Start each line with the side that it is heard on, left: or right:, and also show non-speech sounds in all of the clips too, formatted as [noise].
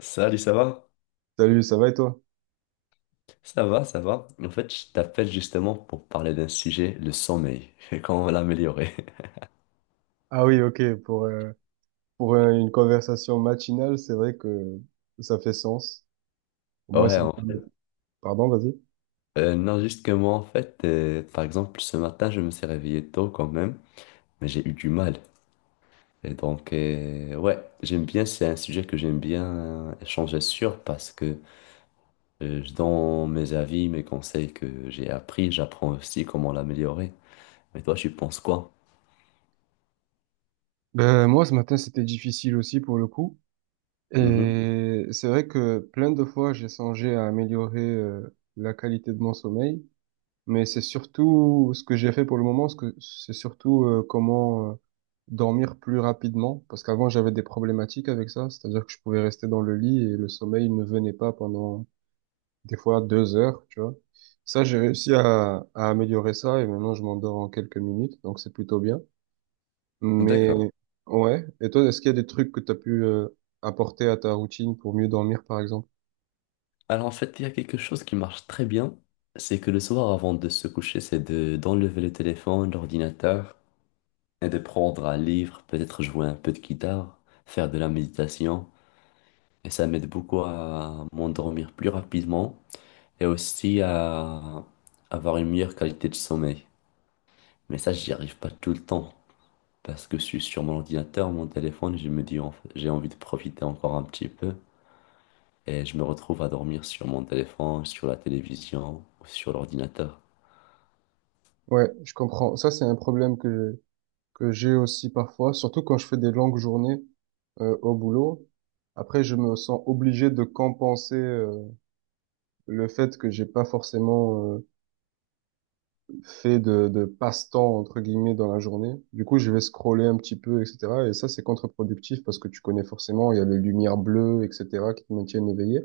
left: Salut, ça va?
right: Salut, ça va et toi?
left: Ça va, ça va. En fait, je t'appelle justement pour parler d'un sujet, le sommeil, [laughs] et comment l'améliorer. [laughs]
right: Ah oui, ok, pour une conversation matinale, c'est vrai que ça fait sens. Au moins,
left: Ouais,
right: ça me
left: en
right: permet...
left: fait.
right: Pardon, vas-y.
left: Non, juste que moi, en fait, par exemple, ce matin, je me suis réveillé tôt quand même, mais j'ai eu du mal. Et donc, ouais, j'aime bien, c'est un sujet que j'aime bien échanger sur parce que je donne mes avis, mes conseils que j'ai appris, j'apprends aussi comment l'améliorer. Mais toi, tu penses quoi?
right: Ben, moi, ce matin, c'était difficile aussi pour le coup.
left: Mhm.
right: Et c'est vrai que plein de fois, j'ai songé à améliorer la qualité de mon sommeil. Mais c'est surtout ce que j'ai fait pour le moment, ce que c'est surtout comment dormir plus rapidement. Parce qu'avant, j'avais des problématiques avec ça. C'est-à-dire que je pouvais rester dans le lit et le sommeil ne venait pas pendant des fois 2 heures, tu vois. Ça, j'ai réussi à améliorer ça et maintenant je m'endors en quelques minutes, donc c'est plutôt bien. Mais
left: D'accord.
right: ouais, et toi, est-ce qu'il y a des trucs que tu as pu apporter à ta routine pour mieux dormir, par exemple?
left: Alors en fait, il y a quelque chose qui marche très bien, c'est que le soir avant de se coucher, c'est de d'enlever le téléphone, l'ordinateur, et de prendre un livre, peut-être jouer un peu de guitare, faire de la méditation, et ça m'aide beaucoup à m'endormir plus rapidement, et aussi à avoir une meilleure qualité de sommeil. Mais ça, j'y arrive pas tout le temps, parce que je suis sur mon ordinateur, mon téléphone, et je me dis, en fait, j'ai envie de profiter encore un petit peu, et je me retrouve à dormir sur mon téléphone, sur la télévision, ou sur l'ordinateur.
right: Ouais, je comprends. Ça, c'est un problème que j'ai aussi parfois, surtout quand je fais des longues journées au boulot. Après, je me sens obligé de compenser le fait que j'ai pas forcément fait de passe-temps, entre guillemets, dans la journée. Du coup, je vais scroller un petit peu, etc. Et ça, c'est contre-productif parce que tu connais forcément, il y a les lumières bleues, etc., qui te maintiennent éveillé.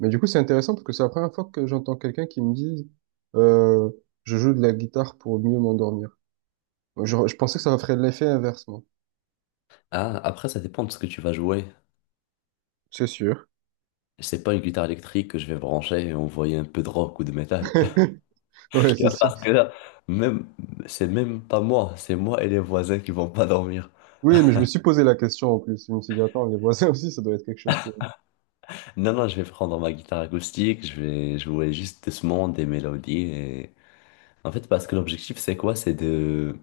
right: Mais du coup, c'est intéressant parce que c'est la première fois que j'entends quelqu'un qui me dise, euh, je joue de la guitare pour mieux m'endormir. Je pensais que ça ferait l'effet inverse, moi.
left: Ah, après, ça dépend de ce que tu vas jouer.
right: C'est sûr.
left: C'est pas une guitare électrique que je vais brancher et envoyer un peu de rock ou de métal. [laughs]
right: [laughs] Ouais,
left: Tu
right: c'est
left: vois,
right: sûr.
left: parce que là, même, c'est même pas moi, c'est moi et les voisins qui vont pas dormir.
right: Oui, mais je me suis posé la question en plus. Je me suis dit, attends, les voisins aussi, ça doit être quelque chose pour eux.
left: Non, non, je vais prendre ma guitare acoustique, je vais jouer juste doucement des mélodies et... En fait, parce que l'objectif, c'est quoi? C'est de,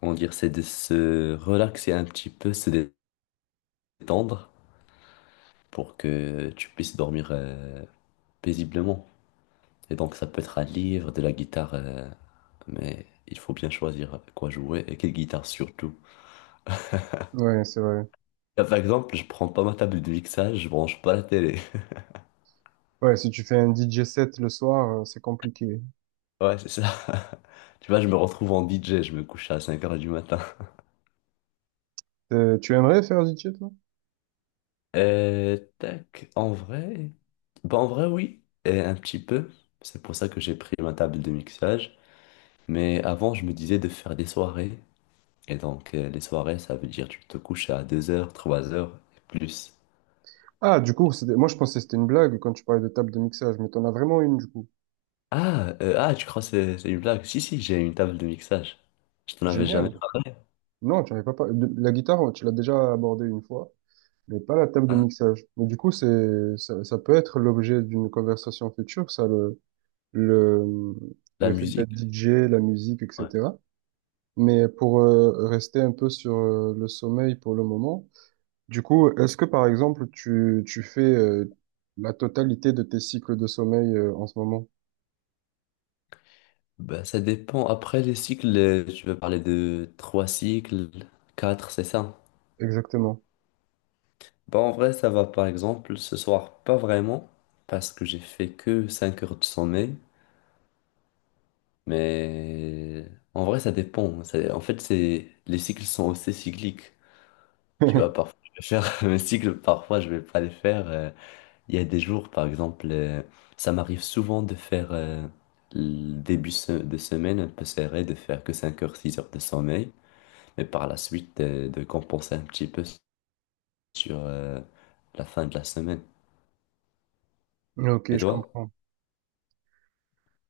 left: comment dire, c'est de se relaxer un petit peu, se détendre pour que tu puisses dormir paisiblement. Et donc ça peut être un livre, de la guitare, mais il faut bien choisir avec quoi jouer et quelle guitare surtout.
right: Ouais, c'est vrai.
left: Là, par exemple, je prends pas ma table de mixage, je branche pas la télé. [laughs]
right: Ouais, si tu fais un DJ set le soir, c'est compliqué.
left: Ouais, c'est ça. [laughs] Tu vois, je me retrouve en DJ, je me couche à cinq heures du matin.
right: Tu aimerais faire DJ, toi?
left: Tac, en vrai... Bah en vrai, oui, et un petit peu. C'est pour ça que j'ai pris ma table de mixage. Mais avant, je me disais de faire des soirées. Et donc, les soirées, ça veut dire tu te couches à deux heures, trois heures et plus.
right: Ah, du coup, c'était... moi je pensais que c'était une blague quand tu parlais de table de mixage, mais t'en as vraiment une, du coup.
left: Ah, tu crois que c'est une blague? Si, si, j'ai une table de mixage. Je t'en avais jamais
right: Génial.
left: parlé.
right: Non, tu n'avais pas la guitare, tu l'as déjà abordée une fois, mais pas la table de
left: Hein.
right: mixage. Mais du coup, c'est ça, ça peut être l'objet d'une conversation future, ça, le,
left: La
right: le fait
left: musique,
right: d'être DJ, la musique,
left: ouais.
right: etc. Mais pour rester un peu sur le sommeil pour le moment, du coup, est-ce que par exemple, tu fais la totalité de tes cycles de sommeil en ce moment?
left: Bah, ça dépend. Après les cycles, tu veux parler de trois cycles, quatre, c'est ça?
right: Exactement.
left: Bah, en vrai, ça va par exemple ce soir, pas vraiment, parce que j'ai fait que 5 heures de sommeil. Mais en vrai, ça dépend. En fait, c'est les cycles sont aussi cycliques. Tu vois,
right: [laughs]
left: parfois, je vais faire [laughs] mes cycles, parfois, je vais pas les faire. Il y a des jours, par exemple, ça m'arrive souvent de faire le début de semaine un peu serré, de faire que 5 heures, 6 heures de sommeil, mais par la suite de compenser un petit peu sur la fin de la semaine.
right: Ok,
left: Et
right: je
left: toi?
right: comprends.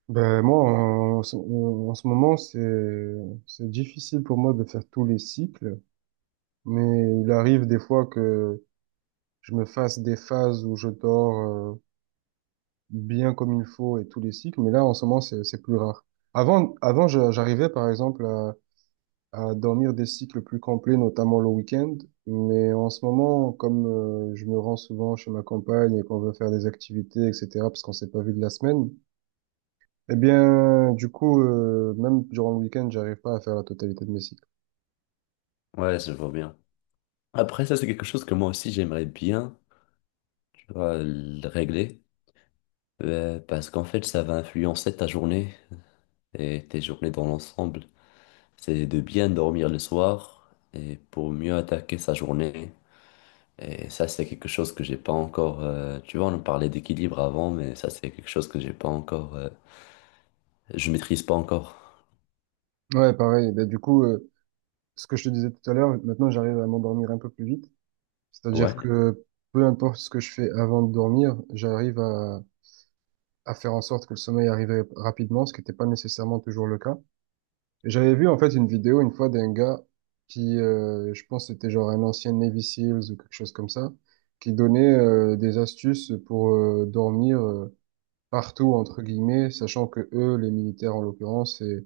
right: Ben, moi, en ce moment, c'est difficile pour moi de faire tous les cycles, mais il arrive des fois que je me fasse des phases où je dors euh, bien comme il faut et tous les cycles, mais là, en ce moment, c'est plus rare. Avant, avant, j'arrivais, par exemple, à dormir des cycles plus complets, notamment le week-end, mais en ce moment, comme je me rends souvent chez ma compagne et qu'on veut faire des activités, etc., parce qu'on s'est pas vu de la semaine, eh bien, du coup, même durant le week-end, j'arrive pas à faire la totalité de mes cycles.
left: Ouais, je vois bien. Après, ça, c'est quelque chose que moi aussi j'aimerais bien, tu vois, le régler, parce qu'en fait, ça va influencer ta journée et tes journées dans l'ensemble. C'est de bien dormir le soir et pour mieux attaquer sa journée. Et ça, c'est quelque chose que j'ai pas encore. Tu vois, on parlait d'équilibre avant, mais ça, c'est quelque chose que j'ai pas encore. Je maîtrise pas encore.
right: Ouais, pareil. Ben, du coup, ce que je te disais tout à l'heure, maintenant, j'arrive à m'endormir un peu plus vite. C'est-à-dire
left: Ouais,
right: que peu importe ce que je fais avant de dormir, j'arrive à faire en sorte que le sommeil arrive rapidement, ce qui n'était pas nécessairement toujours le cas. Et j'avais vu, en fait, une vidéo une fois d'un gars qui, je pense, que c'était genre un ancien Navy SEALs ou quelque chose comme ça, qui donnait des astuces pour dormir partout entre guillemets, sachant que eux, les militaires en l'occurrence,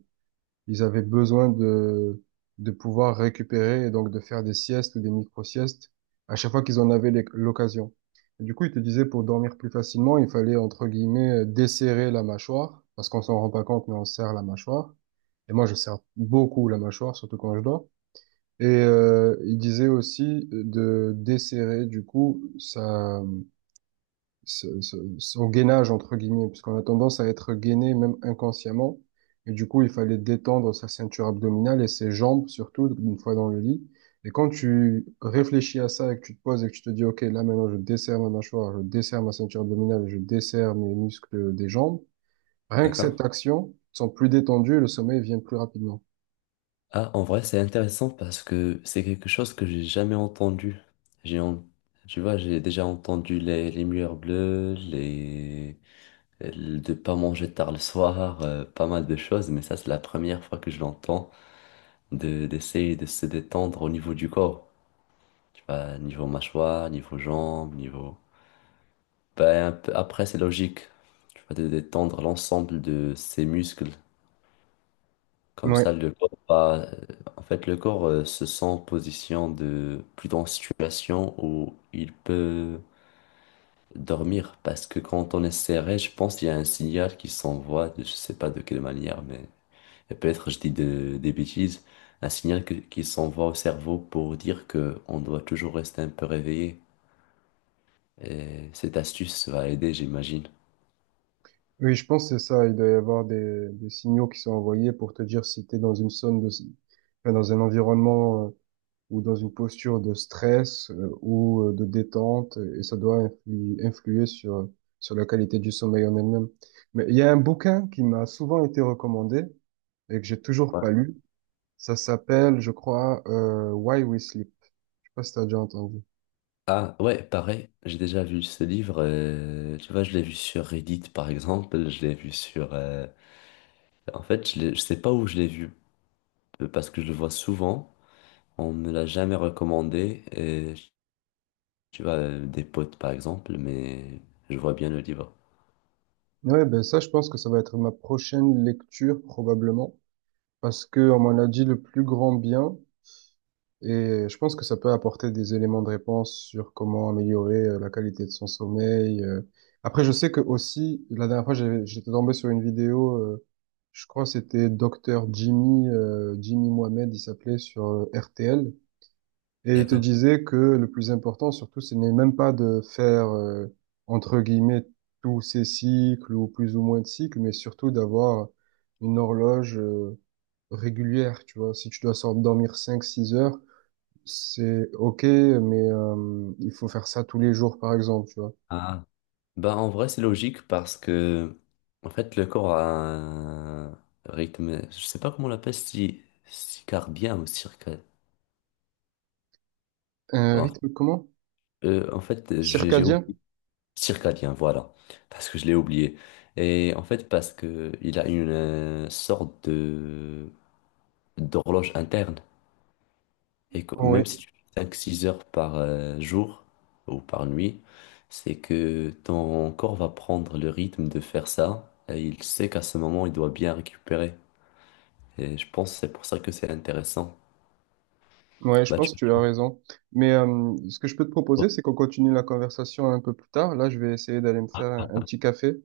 right: ils avaient besoin de pouvoir récupérer et donc de faire des siestes ou des micro-siestes à chaque fois qu'ils en avaient l'occasion. Et du coup, ils te disaient pour dormir plus facilement, il fallait entre guillemets desserrer la mâchoire parce qu'on s'en rend pas compte, mais on serre la mâchoire. Et moi, je serre beaucoup la mâchoire, surtout quand je dors. Et il disait aussi de desserrer du coup ça son gainage, entre guillemets, puisqu'on a tendance à être gainé même inconsciemment. Et du coup, il fallait détendre sa ceinture abdominale et ses jambes, surtout une fois dans le lit. Et quand tu réfléchis à ça et que tu te poses et que tu te dis, OK, là maintenant, je desserre ma mâchoire, je desserre ma ceinture abdominale, je desserre mes muscles des jambes, rien que
left: d'accord.
right: cette action, ils sont plus détendus et le sommeil vient plus rapidement.
left: Ah, en vrai, c'est intéressant parce que c'est quelque chose que j'ai jamais entendu. J'ai, en- Tu vois, j'ai déjà entendu les murs bleus, de pas manger tard le soir, pas mal de choses, mais ça, c'est la première fois que je l'entends de d'essayer de se détendre au niveau du corps. Tu vois, niveau mâchoire, niveau jambes, niveau. Après, c'est logique. Tu vas te détendre l'ensemble de ses muscles. Comme
right: Ouais.
left: ça, le corps va... En fait, le corps se sent en position de... plutôt en situation où il peut dormir. Parce que quand on est serré, je pense qu'il y a un signal qui s'envoie, je sais pas de quelle manière, mais et peut-être je dis des bêtises, un signal qui s'envoie au cerveau pour dire que on doit toujours rester un peu réveillé. Et cette astuce va aider, j'imagine.
right: Oui, je pense que c'est ça. Il doit y avoir des signaux qui sont envoyés pour te dire si tu es dans une zone de, enfin, dans un environnement ou dans une posture de stress ou de détente, et ça doit influer sur la qualité du sommeil en elle-même. Mais il y a un bouquin qui m'a souvent été recommandé et que j'ai toujours pas
left: Ouais.
right: lu. Ça s'appelle, je crois, Why We Sleep. Je sais pas si t'as déjà entendu.
left: Ah ouais, pareil, j'ai déjà vu ce livre, tu vois, je l'ai vu sur Reddit par exemple, je l'ai vu sur... En fait, je sais pas où je l'ai vu, parce que je le vois souvent, on me l'a jamais recommandé, et, tu vois, des potes par exemple, mais je vois bien le livre.
right: Ouais, ben ça, je pense que ça va être ma prochaine lecture probablement, parce que on m'en a dit le plus grand bien. Et je pense que ça peut apporter des éléments de réponse sur comment améliorer la qualité de son sommeil. Après, je sais que aussi, la dernière fois, j'étais tombé sur une vidéo, je crois que c'était Docteur Jimmy, Jimmy Mohamed, il s'appelait sur RTL. Et il te
left: D'accord.
right: disait que le plus important, surtout, ce n'est même pas de faire, entre guillemets, tous ces cycles ou plus ou moins de cycles, mais surtout d'avoir une horloge, régulière, tu vois. Si tu dois dormir 5 6 heures, c'est ok, mais il faut faire ça tous les jours, par exemple, tu vois.
left: Ah. Bah en vrai, c'est logique parce que, en fait, le corps a un rythme, je sais pas comment on l'appelle, si... cardien ou circadien.
right: Un
left: Bon,
right: rythme comment?
left: en fait, j'ai
right: Circadien?
left: oublié. Circadien, voilà. Parce que je l'ai oublié. Et en fait, parce que il a une sorte de d'horloge interne. Et que
right: Ouais,
left: même si tu fais cinq six heures par jour ou par nuit, c'est que ton corps va prendre le rythme de faire ça. Et il sait qu'à ce moment, il doit bien récupérer. Et je pense que c'est pour ça que c'est intéressant.
right: ouais, je
left: Bah,
right: pense
left: tu-
right: que tu as raison. Mais ce que je peux te proposer, c'est qu'on continue la conversation un peu plus tard. Là, je vais essayer d'aller me faire un petit café.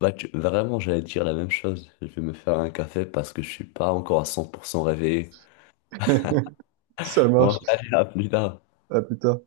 left: Vraiment, j'allais dire la même chose. Je vais me faire un café parce que je suis pas encore à 100% réveillé.
right: [laughs] Ça
left: Bon,
right: marche.
left: allez, à plus tard.
right: À plus tard.